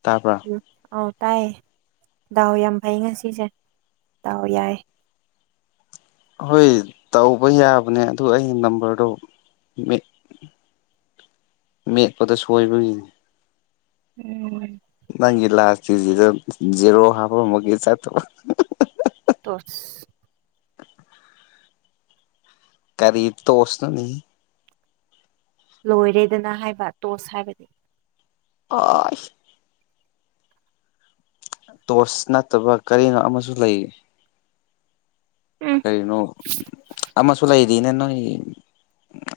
ꯇꯥꯕ꯭ꯔꯥ ꯎ ꯑ ꯇꯥꯏꯌꯦ ꯗꯥꯎ ꯌꯥꯝ ꯐꯩ ꯉꯁꯤꯁꯦ ꯗꯥꯎ ꯌꯥꯏ ꯍꯣꯏ ꯇꯧꯕ ꯌꯥꯕꯅꯦ ꯑꯗꯨ ꯑꯩꯒꯤ ꯅꯝꯕꯔꯗꯣ ꯃꯤꯠ ꯃ ꯀꯗ ꯁꯣꯏꯣꯏꯕꯦ ꯎꯝ ꯅꯪꯒꯤ ꯂꯥꯁꯇꯁꯤꯗ ꯖꯦꯔꯣ ꯍꯥꯞꯄ ꯑꯃꯒꯤ ꯆꯠꯇꯕ ꯇꯣꯔꯁ ꯀꯔꯗ ꯇꯣꯁꯅꯅꯤ ꯂꯣꯏꯔꯦꯗꯅ ꯍꯥꯏꯕ ꯇꯣꯁ ꯍꯥꯏꯕꯅꯤ ꯑꯣ ꯇꯣꯔꯁ ꯅꯠꯇꯕ ꯀꯔꯤꯅꯣ ꯑꯃꯁꯨ ꯂꯩ ꯎꯝ ꯀꯔꯤꯅ ꯑꯁꯨꯨ ꯂꯩꯥꯏꯔꯤꯅꯦ ꯅ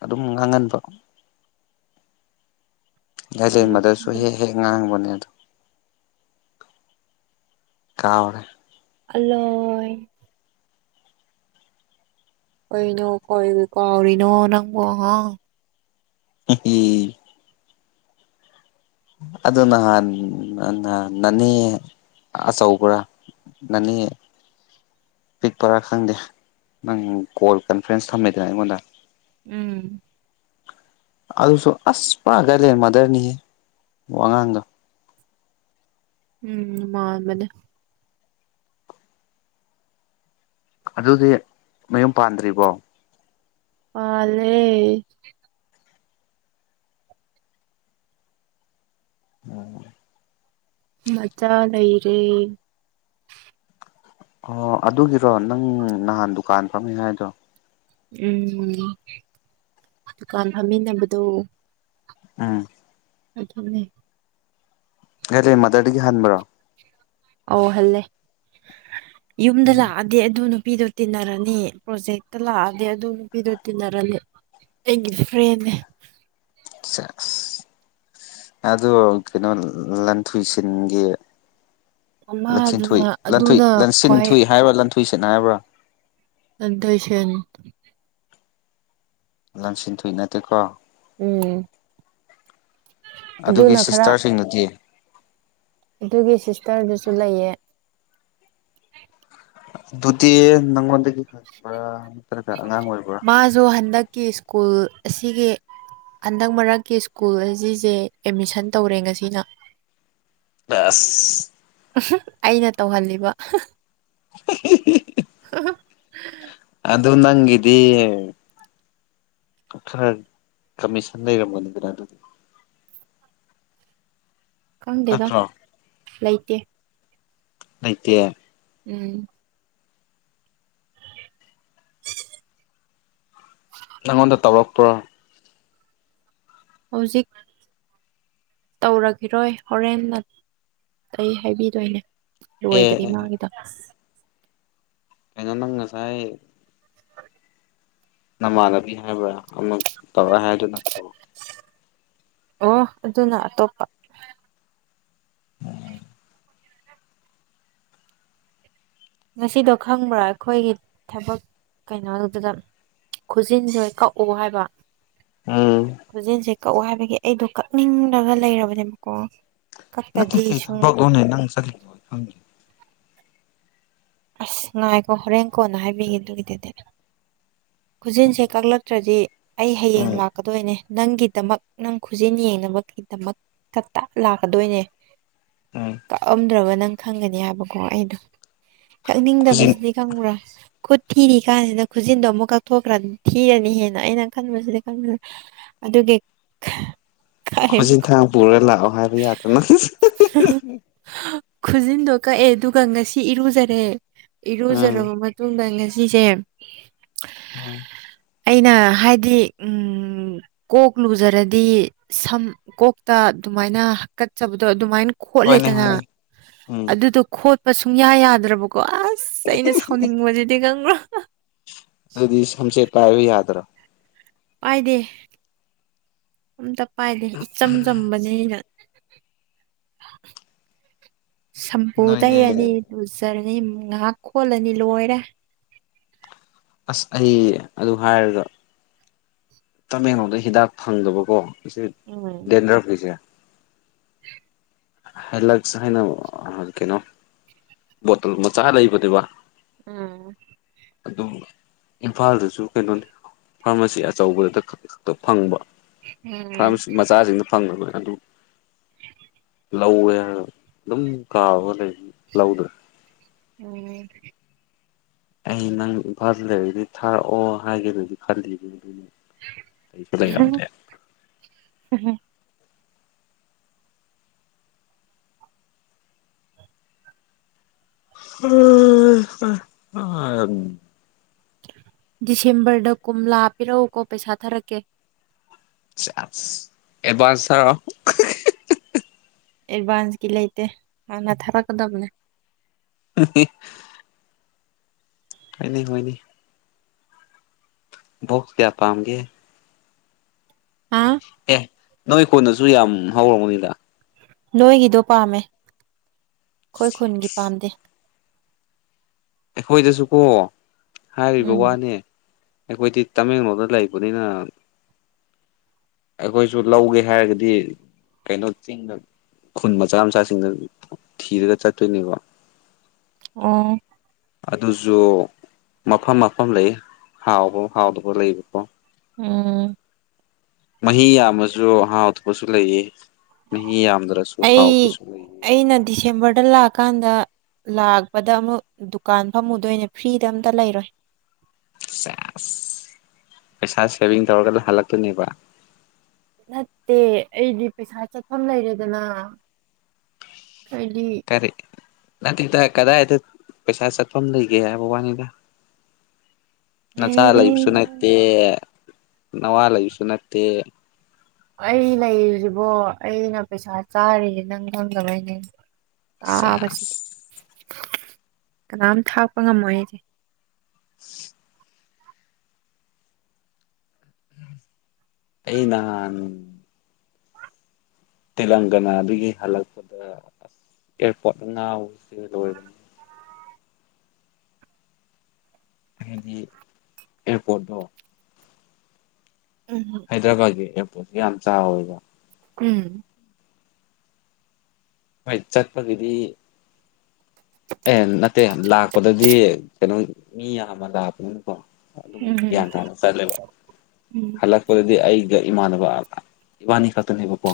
ꯑꯗꯨꯝ ꯉꯥꯡꯍꯟꯕ ꯑꯩꯁ ꯀꯔꯤꯅꯣ ꯃꯗꯁꯨ ꯍꯦꯛ ꯍꯦꯛ ꯉꯥꯡꯕꯅꯦ ꯀꯥꯔꯦ ꯄꯂꯣꯏ ꯑꯩꯣꯏꯅꯣ ꯀꯣꯏ ꯀꯣꯥꯎꯔꯤꯅꯣ ꯅꯪꯉꯣ ꯍꯥ ꯍꯝ ꯑꯗꯨ ꯅꯍꯥꯟ ꯅꯍꯥꯟ ꯅꯅꯦ ꯑꯆꯧꯕ꯭ꯔꯥ ꯅꯅꯤ ꯄꯤꯛꯄꯔꯥ ꯈꯪꯗꯦ ꯅꯪ ꯀꯣꯜ ꯀꯟꯐ꯭ꯔꯦꯟꯁ ꯊꯝꯃꯦꯗꯅ ꯑꯩꯉꯣꯟꯗ ꯎꯝ ꯑꯗꯨꯁꯨ ꯑꯁ ꯄꯥꯈꯂꯦ ꯃꯗꯔꯅꯤꯍꯦ ꯋꯥꯉꯥꯡꯗ ꯎꯝ ꯃꯥ ꯃꯅꯦ ꯑꯗꯨꯗꯤ ꯃꯌꯨꯝ ꯄꯥꯟꯗ꯭ꯔꯤꯕꯣ ꯄꯥꯂꯦ ꯎꯝ ꯃꯖꯥ ꯂꯩ ꯂꯩꯔꯦ ꯑꯣ ꯑꯗꯨꯒꯤꯔꯣ ꯅꯪ ꯅꯍꯥꯟ ꯗꯨꯀꯥꯟ ꯐꯝꯃꯤ ꯍꯥꯏꯗꯣ ꯎꯝ ꯗꯨꯀꯥꯟ ꯐꯝꯃꯤꯟꯅꯕꯗꯣ ꯎꯝ ꯑꯗꯨꯆ ꯍꯂꯦ ꯃꯗꯔꯗꯒꯤ ꯍꯟꯕ꯭ꯔꯣ ꯑꯧꯍꯜꯂꯦ ꯌꯨꯝꯗ ꯂꯥꯛꯑꯗꯤ ꯑꯗꯨꯅ ꯅꯨꯄꯤꯗꯨꯣ ꯇꯤꯟꯅꯔꯅꯤ ꯄ꯭ꯔꯣꯖꯦꯛꯇ ꯂꯥꯛꯑꯗꯤ ꯑꯗꯨ ꯅꯨꯄꯤꯗꯨꯣ ꯇꯤꯟꯅꯔꯅꯤ ꯍꯦꯒꯗ ꯐ꯭ꯔꯦꯅꯦꯦ ꯑꯆꯥ ꯑꯗꯨ ꯀꯩꯅꯣ ꯂꯟꯊꯣꯏ ꯁꯤꯟꯒꯤ ꯃꯃꯥꯗꯨꯅ ꯂꯟꯆꯟꯊꯣꯏ ꯂꯟꯊꯣꯏ ꯑꯗꯨꯅ ꯈ꯭ꯋꯥꯏ ꯂꯟꯁꯤꯟꯊꯨꯏ ꯍꯥꯏꯕ꯭ꯔꯥ ꯂꯟꯊꯣꯏ ꯁꯤꯠ ꯍꯥꯏꯕ꯭ꯔꯥ ꯑꯗꯁꯟ ꯂꯪꯁꯤꯟ ꯊꯨꯏ ꯅꯠꯇꯦꯀꯣ ꯎꯝ ꯑꯗꯨꯒꯤ ꯑꯗꯨꯅ ꯈꯔ ꯁꯤꯁꯇꯔꯁꯤꯡꯗꯨꯗꯤ ꯑꯗꯨꯒꯤ ꯁꯤꯁꯇꯔꯗꯨꯁꯨ ꯂꯩꯌꯦ ꯑꯗꯨꯇꯤ ꯅꯪꯉꯣꯟꯗꯒꯤ ꯍꯪꯕ꯭ꯔꯥ ꯃꯥꯁꯨ ꯍꯟꯗꯛꯀꯤ ꯁ꯭ꯀꯨꯜ ꯑꯁꯤꯒꯤ ꯍꯟꯗꯛ ꯃꯔꯛꯀꯤ ꯁ꯭ꯀꯨꯜ ꯑꯁꯤꯁꯦ ꯑꯦꯠꯃꯤꯁꯟ ꯇꯧꯔꯦ ꯉꯁꯤꯅ ꯕꯦꯁ ꯑꯩꯅ ꯇꯧꯍꯜꯂꯤꯕ ꯑꯗꯨ ꯅꯪꯒꯤꯗꯤ ꯈꯔ ꯀꯃꯤꯁꯟ ꯂꯩꯔꯝꯒꯅꯤꯗꯅ ꯑꯗꯨꯒꯤ ꯈꯪꯗꯦꯗ ꯅꯠꯇ꯭ꯔꯣ ꯂꯩꯇꯦ ꯂꯩꯇꯦ ꯎꯝ ꯅꯪꯉꯣꯟꯗ ꯇꯧꯔꯛꯄ꯭ꯔꯣ ꯍꯧꯖꯤꯛ ꯇꯧꯔꯛꯈꯤꯔꯣꯏ ꯍꯣꯔꯦꯟꯅ ꯑꯩ ꯍꯥꯏꯕꯤꯗꯣꯏꯅꯦ ꯂꯣꯏꯗ꯭ꯔꯤ ꯑꯦ ꯃꯥꯒꯤ ꯀꯩꯅꯣ ꯅꯪ ꯉꯁꯥꯏ ꯅꯃꯥꯟꯅꯕꯤ ꯍꯥꯏꯕ꯭ꯔꯥ ꯑꯃ ꯇꯧꯔꯥ ꯍꯥꯏꯗꯨ ꯅꯠꯇ꯭ꯔꯣ ꯑꯣ ꯑꯗꯨꯅ ꯑꯇꯣꯞꯄ ꯉꯁꯤꯗꯣ ꯈꯪꯕ꯭ꯔꯥ ꯑꯩꯈꯣꯏꯒꯤ ꯊꯕꯛ ꯀꯩꯅꯣꯗꯨꯗ ꯈꯨꯖꯤꯟꯁꯦ ꯀꯛꯎ ꯍꯥꯏꯕ ꯎꯝ ꯀꯛꯑꯣ ꯍꯥꯏꯕꯒꯤ ꯑꯩꯗꯣ ꯀꯛꯅꯤꯡꯂꯒ ꯂꯩꯔꯕꯅꯦꯕꯀꯣ ꯅꯠꯇꯦ ꯀꯛꯇꯗꯤ ꯀꯩꯅꯣ ꯁꯨꯝ ꯀꯛꯑꯣꯅꯦ ꯅꯪ ꯆꯠꯈꯤꯕ ꯈꯪꯗꯦ ꯑꯁ ꯉꯥꯏꯈꯣ ꯍꯣꯔꯦꯜ ꯀꯣꯟꯅ ꯍꯥꯏꯕꯤꯒꯦ ꯑꯗꯨꯒꯤꯗꯨꯗꯤ ꯈꯨꯖꯤꯟꯁꯦ ꯀꯛꯂꯛꯇ꯭ꯔꯗꯤ ꯑꯩ ꯍꯥꯌꯦꯡ ꯎꯝ ꯂꯥꯛꯀꯗꯣꯏꯅꯦ ꯅꯪꯒꯤꯗꯃꯛ ꯅꯪ ꯈꯨꯖꯤꯟ ꯌꯦꯡꯅꯕꯒꯤꯗꯃꯛ ꯀꯛꯇ ꯂꯥꯛꯀꯗꯣꯏꯅꯦ ꯎꯝ ꯀꯛꯑꯝꯗ꯭ꯔꯕ ꯅꯪ ꯈꯪꯒꯅꯤ ꯍꯥꯏꯕꯀꯣ ꯑꯩꯅ ꯈꯨꯖꯤꯟ ꯀꯛꯅꯤꯡꯗꯕꯁꯤꯗꯤ ꯈꯪꯕ꯭ꯔꯥ ꯈꯨꯠ ꯊꯤꯔꯤ ꯀꯥꯟꯁꯤꯗ ꯈꯨꯖꯤꯟꯗꯣ ꯑꯃꯨꯛ ꯀꯛꯊꯣꯛꯈ꯭ꯔꯗꯤ ꯊꯤꯔꯅꯤ ꯍꯦꯟꯅ ꯑꯩꯅ ꯈꯟꯕꯁꯤꯗꯤ ꯈꯟꯕꯁꯤꯗꯤ ꯑꯗꯨꯒꯤ ꯈꯨꯖꯤꯟ ꯀꯥꯏꯕꯀꯣ ꯊꯥꯡ ꯄꯨꯔ ꯂꯥꯛꯑꯣ ꯍꯥꯏꯕ ꯌꯥꯗ꯭ꯔ ꯅꯪ ꯈꯨꯖꯤꯟꯗꯣ ꯀꯛꯑꯦ ꯑꯗꯨꯒ ꯉꯁꯤ ꯏꯔꯨꯖꯔꯦ ꯎꯝ ꯏꯔꯨꯖꯔꯕ ꯃꯇꯨꯡꯗ ꯉꯁꯤꯁꯦ ꯑꯥ ꯑꯩꯅ ꯍꯥꯏꯗꯤ ꯎꯝ ꯀꯣꯛ ꯂꯨꯖꯔꯗꯤ ꯁꯝ ꯀꯣꯛꯇ ꯑꯗꯨꯃꯥꯏꯅ ꯍꯥꯀꯠꯆꯕꯗꯣ ꯑꯗꯨꯃꯥꯏꯅ ꯍꯣꯏꯅꯦ ꯈꯣꯠꯂꯦꯗꯅ ꯍꯣꯏꯅꯦ ꯎꯝ ꯑꯗꯨꯗꯣ ꯈꯣꯠꯄ ꯁꯨꯡꯌꯥ ꯌꯥꯗ꯭ꯔꯕ ꯀꯣ ꯑꯁ ꯑꯩꯅ ꯁꯥꯎꯅꯤꯡꯕꯁꯤꯗꯤ ꯈꯪꯕ꯭ꯔꯥ ꯑꯗꯨꯗꯤ ꯁꯝꯆꯦꯠ ꯄꯥꯏꯕ ꯌꯥꯗ꯭ꯔꯣ ꯄꯥꯏꯗꯦ ꯑꯝꯇ ꯄꯥꯏꯗꯦ ꯏꯆꯝ ꯆꯝꯕꯅꯤꯅ ꯁꯝꯄꯨ ꯅꯣꯏꯗꯤ ꯇꯩꯔꯅꯤ ꯂꯨꯖꯔꯅꯤ ꯑꯗꯩꯩ ꯉꯥꯏꯍꯥꯛ ꯈꯣꯠꯂꯅꯤ ꯂꯣꯏꯔꯦ ꯑꯁ ꯑꯩ ꯑꯗꯨ ꯍꯥꯏꯔꯒ ꯇꯥꯃꯦꯡꯂꯣꯡꯗ ꯍꯤꯗꯥꯛ ꯐꯪꯗꯕꯀꯣ ꯏꯆꯦ ꯎꯝ ꯗꯦꯟꯗ꯭ꯔꯞ ꯀꯤꯁꯦ ꯍꯂꯛꯁ ꯍꯥꯏꯅ ꯀꯩꯅꯣ ꯕꯣꯇꯜ ꯃꯆꯥ ꯂꯩꯕꯅꯦꯕ ꯑꯝ ꯑꯗꯨꯝ ꯏꯝꯐꯥꯜꯗꯁꯨ ꯀꯩꯅꯣꯅꯤ ꯐꯥꯔꯃꯥꯁꯤ ꯑꯆꯧꯕꯗ ꯈꯛꯇ ꯐꯪꯕ ꯎꯝ ꯐꯪꯒ ꯂꯣꯏ ꯑꯗꯨ ꯂꯧꯋꯦ ꯍꯥꯏꯔꯒ ꯑꯗꯨꯝ ꯀꯥꯔꯒ ꯂꯩ ꯂꯧꯗ꯭ꯔꯦ ꯎꯝ ꯑꯩ ꯅꯪ ꯏꯝꯐꯥꯜ ꯂꯩꯔꯗꯤ ꯊꯥꯔꯛꯑꯣ ꯍꯥꯏꯒꯦꯗꯨꯗꯤ ꯈꯜꯂꯤꯕ ꯑꯗꯨꯅꯦ ꯑꯩꯩꯁꯨ ꯂꯩꯔꯝꯗ ꯎꯝ ꯎ ꯗꯤꯁꯦꯝꯕꯔꯗ ꯀꯨꯝꯂꯥ ꯄꯤꯔꯛꯎꯀꯣ ꯄꯩꯁꯥ ꯊꯥꯔꯛꯀꯦ ꯆ ꯑꯦꯗꯚꯥꯟꯁ ꯊꯔ ꯑꯦꯗꯚꯥꯟꯁꯀꯤ ꯂꯩꯇ ꯍꯅ ꯊꯔꯥ ꯀꯗꯕꯅꯦꯦ [inaudible] ꯍꯅꯦ ꯍꯅꯤ ꯣꯛ ꯀꯌꯥ ꯄꯥꯝꯒꯦ ꯍꯥ ꯑꯦ ꯅꯣꯏ ꯀꯣꯟꯅꯁꯨ ꯌꯥꯝ ꯍꯧꯔꯔꯕꯅꯤꯗ ꯅꯣꯏꯒꯤꯗꯣ ꯄꯥꯝꯃꯦ ꯑꯩꯈꯣꯏ ꯈꯨꯟꯒꯤ ꯄꯥꯝꯗꯦ ꯑꯩꯈꯣꯏꯗꯁꯨ ꯀꯣ ꯍꯥꯏꯔꯤꯕ ꯎꯝ ꯋꯥꯅꯦ ꯑꯩꯈꯣꯏꯗꯤ ꯇꯃꯦꯡꯂꯣꯗ ꯂꯩꯕꯅꯤꯅ ꯑꯩꯈꯣꯏꯁꯨ ꯂꯧꯒꯦ ꯍꯥꯏꯔꯒꯗꯤ ꯀꯩꯅꯣ ꯆꯤꯡꯗ ꯈꯨꯟ ꯃꯆꯥ ꯃꯆꯥꯁꯤꯡꯅ ꯊꯤꯔꯒ ꯆꯠꯇꯣꯏꯅꯤꯀꯣ ꯑꯣ ꯑꯗꯨꯁꯨ ꯃꯐꯝ ꯃꯐꯝ ꯂꯩ ꯍꯥꯎꯕ ꯍꯥꯎꯗꯕ ꯂꯩꯕꯀꯣ ꯎꯝ ꯃꯍꯤ ꯌꯥꯝꯃꯁꯨ ꯍꯥꯥꯎ ꯑꯇꯣꯄꯁꯨ ꯂꯩꯌꯦ ꯅ ꯌꯥꯝꯗ꯭ꯔꯁꯨ ꯍꯥꯎꯄꯁꯨ ꯂꯩ ꯂꯀꯥꯟꯗ ꯂꯥꯛꯄꯗ ꯑꯃꯨꯛ ꯗꯨꯀꯥꯟ ꯐꯝꯃꯨꯗꯣꯏꯅꯦ ꯐ꯭ꯔꯤꯗ ꯑꯝꯇ ꯂꯩꯔꯣꯏ ꯄꯩꯁꯥ ꯁꯦꯚꯡ ꯇꯔ ꯀ ꯍꯜ ꯂꯇꯅꯦꯕ ꯅꯠꯇꯦ ꯑꯩꯗꯤ ꯄꯩꯁꯥ ꯆꯠꯐꯝ ꯂꯩꯔꯦꯗꯅ ꯀꯗꯤ ꯅꯥꯊ ꯀꯗꯥꯏꯗ ꯄꯩꯁꯥ ꯆꯠꯐꯝ ꯂꯩꯒꯦ ꯍꯥꯏꯕꯕꯥꯅꯤꯗ ꯅꯆꯥ ꯂꯩꯔꯦ ꯂꯩꯁꯨꯁꯨ ꯅꯠꯇꯦ ꯅꯋꯥ ꯂꯩꯕꯁꯨ ꯅꯠꯇꯦ ꯑꯩ ꯂꯩꯔꯤꯁꯤꯕꯣ ꯑꯩꯅ ꯄꯩꯁꯥ ꯆꯥꯔꯤꯁꯦ ꯅꯪ ꯈꯪꯗꯕꯩꯅꯦ ꯑꯕꯁꯤ ꯁꯦꯁ ꯀꯅꯥꯝ ꯊꯥꯛꯄ ꯉꯝꯃꯣꯏ ꯑꯩꯁꯦ ꯑꯩ ꯅꯥꯟ ꯇꯦꯂꯪꯒꯅꯥꯗꯒꯤ ꯍꯜꯂꯛꯄꯗ ꯑꯦ ꯄꯠꯅ ꯂ ꯑꯣꯏꯕ ꯍꯥꯏꯗꯤ ꯑꯦꯌꯥꯔꯄꯣꯔꯠꯇꯠꯇꯣ ꯎꯝ ꯍꯥꯏꯗ꯭ꯔꯕꯥꯠꯀꯤ ꯑꯦꯌꯥꯔꯄꯣꯔꯠꯁꯨ ꯌꯥꯝ ꯆꯥꯎꯋꯦꯕ ꯎꯝ ꯃ ꯆꯠ ꯄꯒꯗꯤ ꯑꯦ ꯅꯠꯇꯦ ꯂꯥꯛꯄꯗꯗꯤ ꯀꯩꯅꯣ ꯃꯤ ꯑꯕ ꯂꯥꯛꯄꯅꯤ ꯑꯗꯨꯝ ꯎꯝ ꯒ꯭ꯌꯥꯟ ꯇꯥꯅ ꯆꯠꯂꯦꯕ ꯎꯝ ꯍꯜꯂꯛꯄꯗꯗꯤ ꯑꯩ ꯏꯃꯥꯟꯕ ꯏꯃ ꯈ ꯕꯀꯣ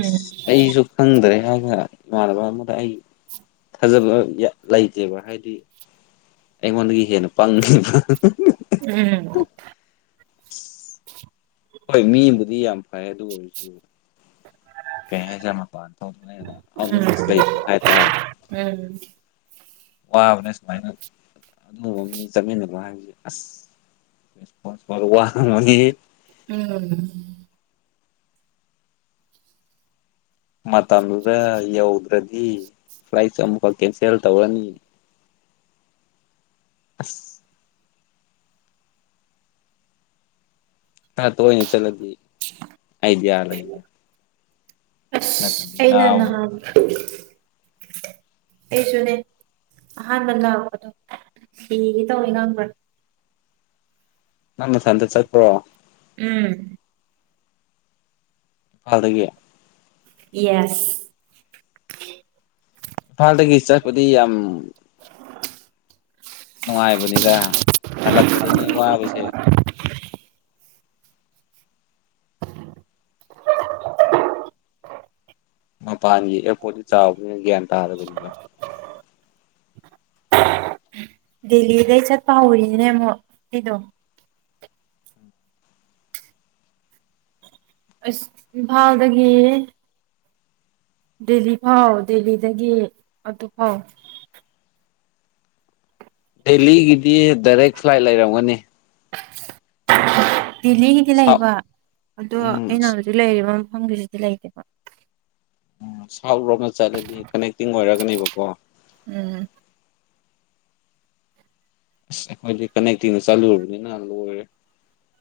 ꯑꯁ ꯑꯩꯁꯨ ꯈꯪꯗ꯭ꯔꯦ ꯍꯥꯏ ꯍ ꯃꯥꯅꯕ ꯃꯗ ꯍꯥꯏ ꯊꯥꯖꯕ ꯂꯩꯇꯦꯕ ꯍꯥꯏꯗꯤ ꯑꯩꯉꯣꯟꯗꯒꯤ ꯍꯦꯟꯅ ꯄꯪꯈꯤꯕ ꯎꯝ ꯍꯣꯏ ꯃꯤꯕꯨꯗꯤ ꯌꯥꯝ ꯐꯩ ꯑꯗꯨ ꯑꯣꯏꯔꯁꯨ ꯀꯩ ꯍꯥꯏꯁꯦ ꯃꯄꯥꯟꯗꯅ ꯑꯪꯒꯣꯦꯖ ꯂꯩꯗꯕ ꯍꯥꯏꯇꯥꯔꯦ ꯎꯝ ꯋꯥꯕꯅꯦ ꯁꯨꯃꯥꯏꯅ ꯑꯗꯨꯒꯨꯝꯕ ꯃꯤ ꯆꯠꯃꯤꯟꯅꯅꯕ ꯍꯥꯏꯕꯁꯦ ꯑꯁ ꯄ ꯋꯥ [unintelligible] ꯎꯝ ꯃꯇꯝꯗꯨꯗ ꯌꯧꯗ꯭ꯔꯗꯤ ꯐ꯭ꯂꯥꯏꯠꯁꯨ ꯑꯃꯨꯛꯈꯛ ꯀꯦꯟꯁꯦꯜ ꯇꯧꯔꯅꯤ ꯑꯁ ꯈꯔ ꯇ‌ꯣꯏꯅ ꯆꯠꯂꯗꯤ ꯑꯥꯏꯗꯤꯌꯥ ꯂꯩꯔꯦ ꯅꯠꯇ꯭ꯔꯗꯤ ꯑꯁ ꯑꯩꯅ ꯉꯥꯎꯕꯅꯦ ꯅꯍꯟ [unintelligible] [unintelligible] ꯑꯩꯁꯨꯅꯦ ꯑꯍꯥꯟꯕ ꯂꯥꯛꯄꯗꯣ ꯁꯤꯒ‌ꯦ ꯇꯧꯋ‌ꯦ ꯉꯥꯡꯕꯔ ꯅꯪ ꯅꯊꯟꯗ ꯆꯠꯄꯔꯣ ꯎꯝ ꯐꯗꯒꯦ ꯌꯦꯁ ꯏꯝꯐꯥꯜꯗꯒꯤ ꯆꯠꯄꯗꯤ ꯌꯥꯝ [unintelligible] ꯅꯨꯡꯉꯥꯏꯕꯅꯤꯗ ꯍꯜꯂꯛꯄꯗꯗꯤ ꯋꯥꯕꯁꯦ ꯃꯄꯥꯟꯒꯤ ꯑꯦꯌꯥꯔꯄꯣꯔꯠꯇ ꯆꯥꯎꯕꯅꯤꯅ ꯒ꯭ꯌꯥꯟ ꯇꯥꯗꯕꯅꯤꯕ ꯗꯦꯜꯂꯤꯗꯩ ꯆꯠꯄ ꯍꯧꯔꯤꯅꯤꯅ‌ꯦ ꯑꯩꯗꯣ ꯑꯁ ꯏꯝꯐꯥꯜꯗꯒꯤ ꯗꯦꯜꯂꯤ ꯐꯥꯎ ꯗꯦꯜꯂꯤꯗꯒꯤ ꯑꯗꯨ ꯐꯥꯎ ꯗꯦꯜꯂꯤꯒꯤꯗꯤ ꯗꯥꯏꯔꯦꯛ ꯐ꯭ꯂꯥꯏꯠ ꯂꯩꯔꯝꯒꯅꯤ ꯗꯦꯜꯂꯤꯒꯤꯗꯤ ꯁꯥꯎꯠ ꯂꯩꯕ ꯑꯗꯣ ꯎꯝ ꯑꯩꯅ ꯍꯧꯖꯤꯛ ꯂꯩꯔꯤꯕ ꯃꯐꯝꯒꯤꯁꯤꯗꯤ ꯂꯩꯇꯦꯕ ꯍꯥꯎꯔꯣꯅ ꯆꯠꯂꯗꯤ ꯀꯅꯦꯛꯇꯤꯡ ꯑꯣꯏꯔꯒꯅꯦꯕꯀꯣ ꯎꯝ ꯑꯁ ꯑꯩꯈꯣꯏꯗꯤ ꯀꯅꯦꯛꯇꯤꯡꯅ ꯆꯠꯂꯨꯔꯕꯅꯤꯅ ꯂꯣꯏꯔꯦ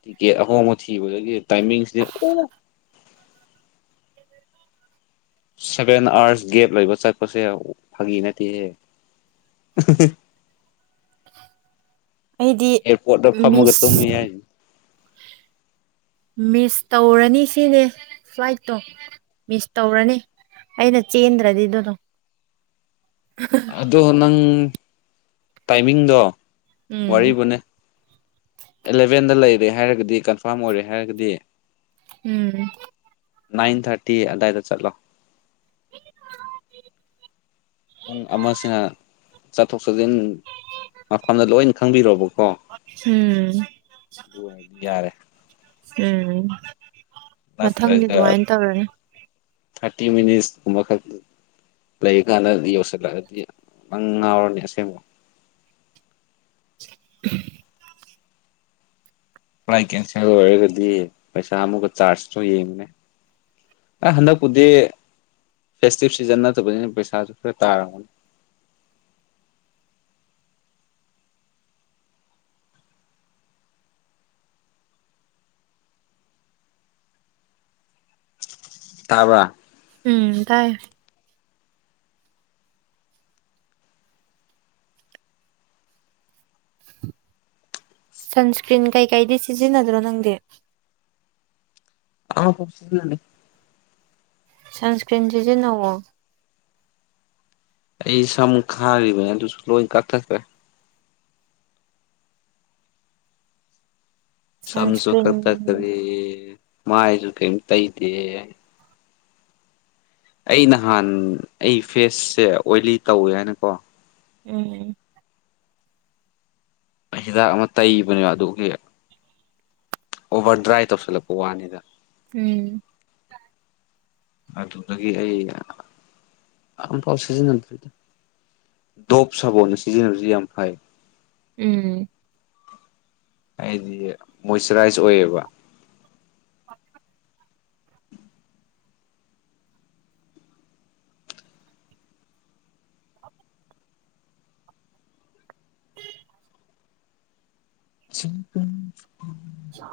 ꯇꯤꯀꯦꯠ ꯑꯍꯣꯡꯕ ꯊꯤꯕꯗꯗꯤ ꯇꯥꯏꯃꯤꯡꯁꯤꯗꯤ ꯑꯣ ꯁꯚꯦꯟ ꯑꯥꯋꯥꯔꯁ ꯒꯦꯞ ꯂꯩꯕ ꯆꯠꯄꯁꯦ ꯐꯥꯒꯤ ꯅꯠꯇꯦꯍꯦ [unintelligible] ꯑꯩꯗꯤ ꯑꯦꯔꯄꯣꯔꯠꯗ ꯐꯥꯝꯃꯒ ꯃꯤꯁ ꯇꯨꯝꯃ‌ꯦ ꯑꯩ ꯃꯤꯁ ꯇꯧꯔꯅꯤ ꯁꯤꯅꯦ ꯐ꯭ꯂꯥꯏꯠꯇꯣ ꯃꯤꯁ ꯇꯧꯔꯅꯤ ꯑꯩꯅ ꯆꯦꯟ꯭ꯗꯔꯗꯤ ꯑꯗꯨ ꯗ‌ꯣ [unintelligible] ꯑꯗꯣ ꯅꯪ ꯇꯥꯏꯃꯤꯡꯗꯣ ꯎꯝ ꯋꯥꯔꯤꯕꯨꯅꯦ ꯑꯦꯂꯚꯦꯟꯗ ꯂꯩꯔꯦ ꯍꯥꯏꯔꯒꯗꯤ ꯀꯟꯐꯥꯔꯝ ꯑꯣꯏꯔꯦ ꯍꯥꯏꯔꯒꯗꯤ ꯎꯝ ꯅꯥꯏꯟ ꯊꯥꯔꯇꯤ ꯑꯗꯥꯏꯗ ꯆꯠꯂꯣ [unintelligible] ꯄꯨꯡ ꯑꯃꯁꯤꯅ ꯆꯠꯊꯣꯛ ꯆꯠꯖꯤꯟ ꯃꯐꯝꯗ ꯂꯣꯏꯅ ꯈꯪꯕꯤꯔ‌ꯣꯕꯀꯣ ꯎꯝ ꯑꯗꯨ ꯑꯣꯏꯔꯗꯤ ꯌꯥꯔꯦ ꯎꯝ ꯃꯊꯪꯗꯤ ꯑꯗꯨꯃꯥꯏꯅ ꯇꯧꯔꯅꯤ ꯊꯔꯇꯤ ꯃꯅꯤꯠꯁ ꯀꯨꯝꯕ ꯂꯩ ꯀꯥꯟꯗꯗꯤ ꯌꯧꯁꯤꯜꯂꯛꯑꯗꯤ ꯅꯪ ꯉꯥꯎꯔꯅꯤ ꯑꯁꯦꯡꯕ [unintelligible] ꯐꯂꯥꯏꯠ ꯀꯦꯟꯁꯦꯜ ꯑꯣꯏꯔꯒꯗꯤ ꯄꯩꯁꯥ ꯑꯃꯨꯛꯀ ꯆꯥꯔꯖꯇꯣ ꯌꯦꯡꯅꯦ ꯑ ꯍꯟꯗꯛꯄꯨꯗꯤ ꯐꯦꯁꯇꯤꯚ ꯁꯤꯖꯟ ꯅꯠꯇꯕꯅꯤꯅ ꯄꯩꯁꯥꯁꯨ ꯈꯔ ꯇꯥꯔꯝ ꯇꯥꯕꯔ ꯎꯝ ꯇꯥꯏꯌꯦ [unintelligible] ꯁꯟꯁꯀ꯭ꯔꯤꯟ ꯀꯩꯀꯩꯗꯤ ꯁꯤꯖꯤꯟꯅꯗ꯭ꯔꯣ ꯅꯪꯗꯤ ꯑ ꯄꯨꯦ ꯁꯟꯁꯀ꯭ꯔꯤꯟꯁꯤꯁꯦ ꯅꯑꯣꯣ ꯑꯩ ꯁꯝꯃ ꯈꯥꯔꯔꯤꯕꯕ ꯁꯂ ꯀꯔ ꯊ꯭ꯔꯦ ꯁꯖꯨ ꯁꯟꯁꯀ꯭ꯔꯤꯟ ꯀ ꯇ ꯀꯔꯤꯦ ꯃꯥꯁꯨꯨ ꯀꯩꯝꯇ ꯏꯗꯦ ꯑꯩ ꯅꯍꯥꯟ ꯑꯩ ꯐꯦꯁꯁꯦ ꯑꯣꯏꯂꯤ ꯇꯧꯋꯦ ꯍꯥꯏꯅꯀꯣ ꯎꯝ ꯍꯤꯗꯥꯛ ꯑꯃ ꯇꯩꯕꯅꯦꯕ ꯑꯗꯨꯒꯤ ꯑꯣꯚꯔ ꯗ꯭ꯔꯥꯏ ꯇꯧꯁꯤꯜꯂꯛꯄ ꯋꯥꯅꯤꯗ ꯎꯝ ꯑꯗꯨꯗꯒꯤ ꯑꯩ ꯑꯝꯐꯥꯎ ꯁꯤꯖꯤꯟꯅꯗ ꯗꯣꯞ ꯁꯥꯕꯅ ꯁꯤꯖꯤꯟꯅꯕꯁꯤ ꯌꯥꯝ ꯐꯩ ꯎꯝ ꯑꯩꯗꯤ ꯃꯣꯏꯆꯔꯥꯏꯁ ꯑꯣꯏꯌꯦꯕ [inaudible] ꯁꯤ ꯆꯥ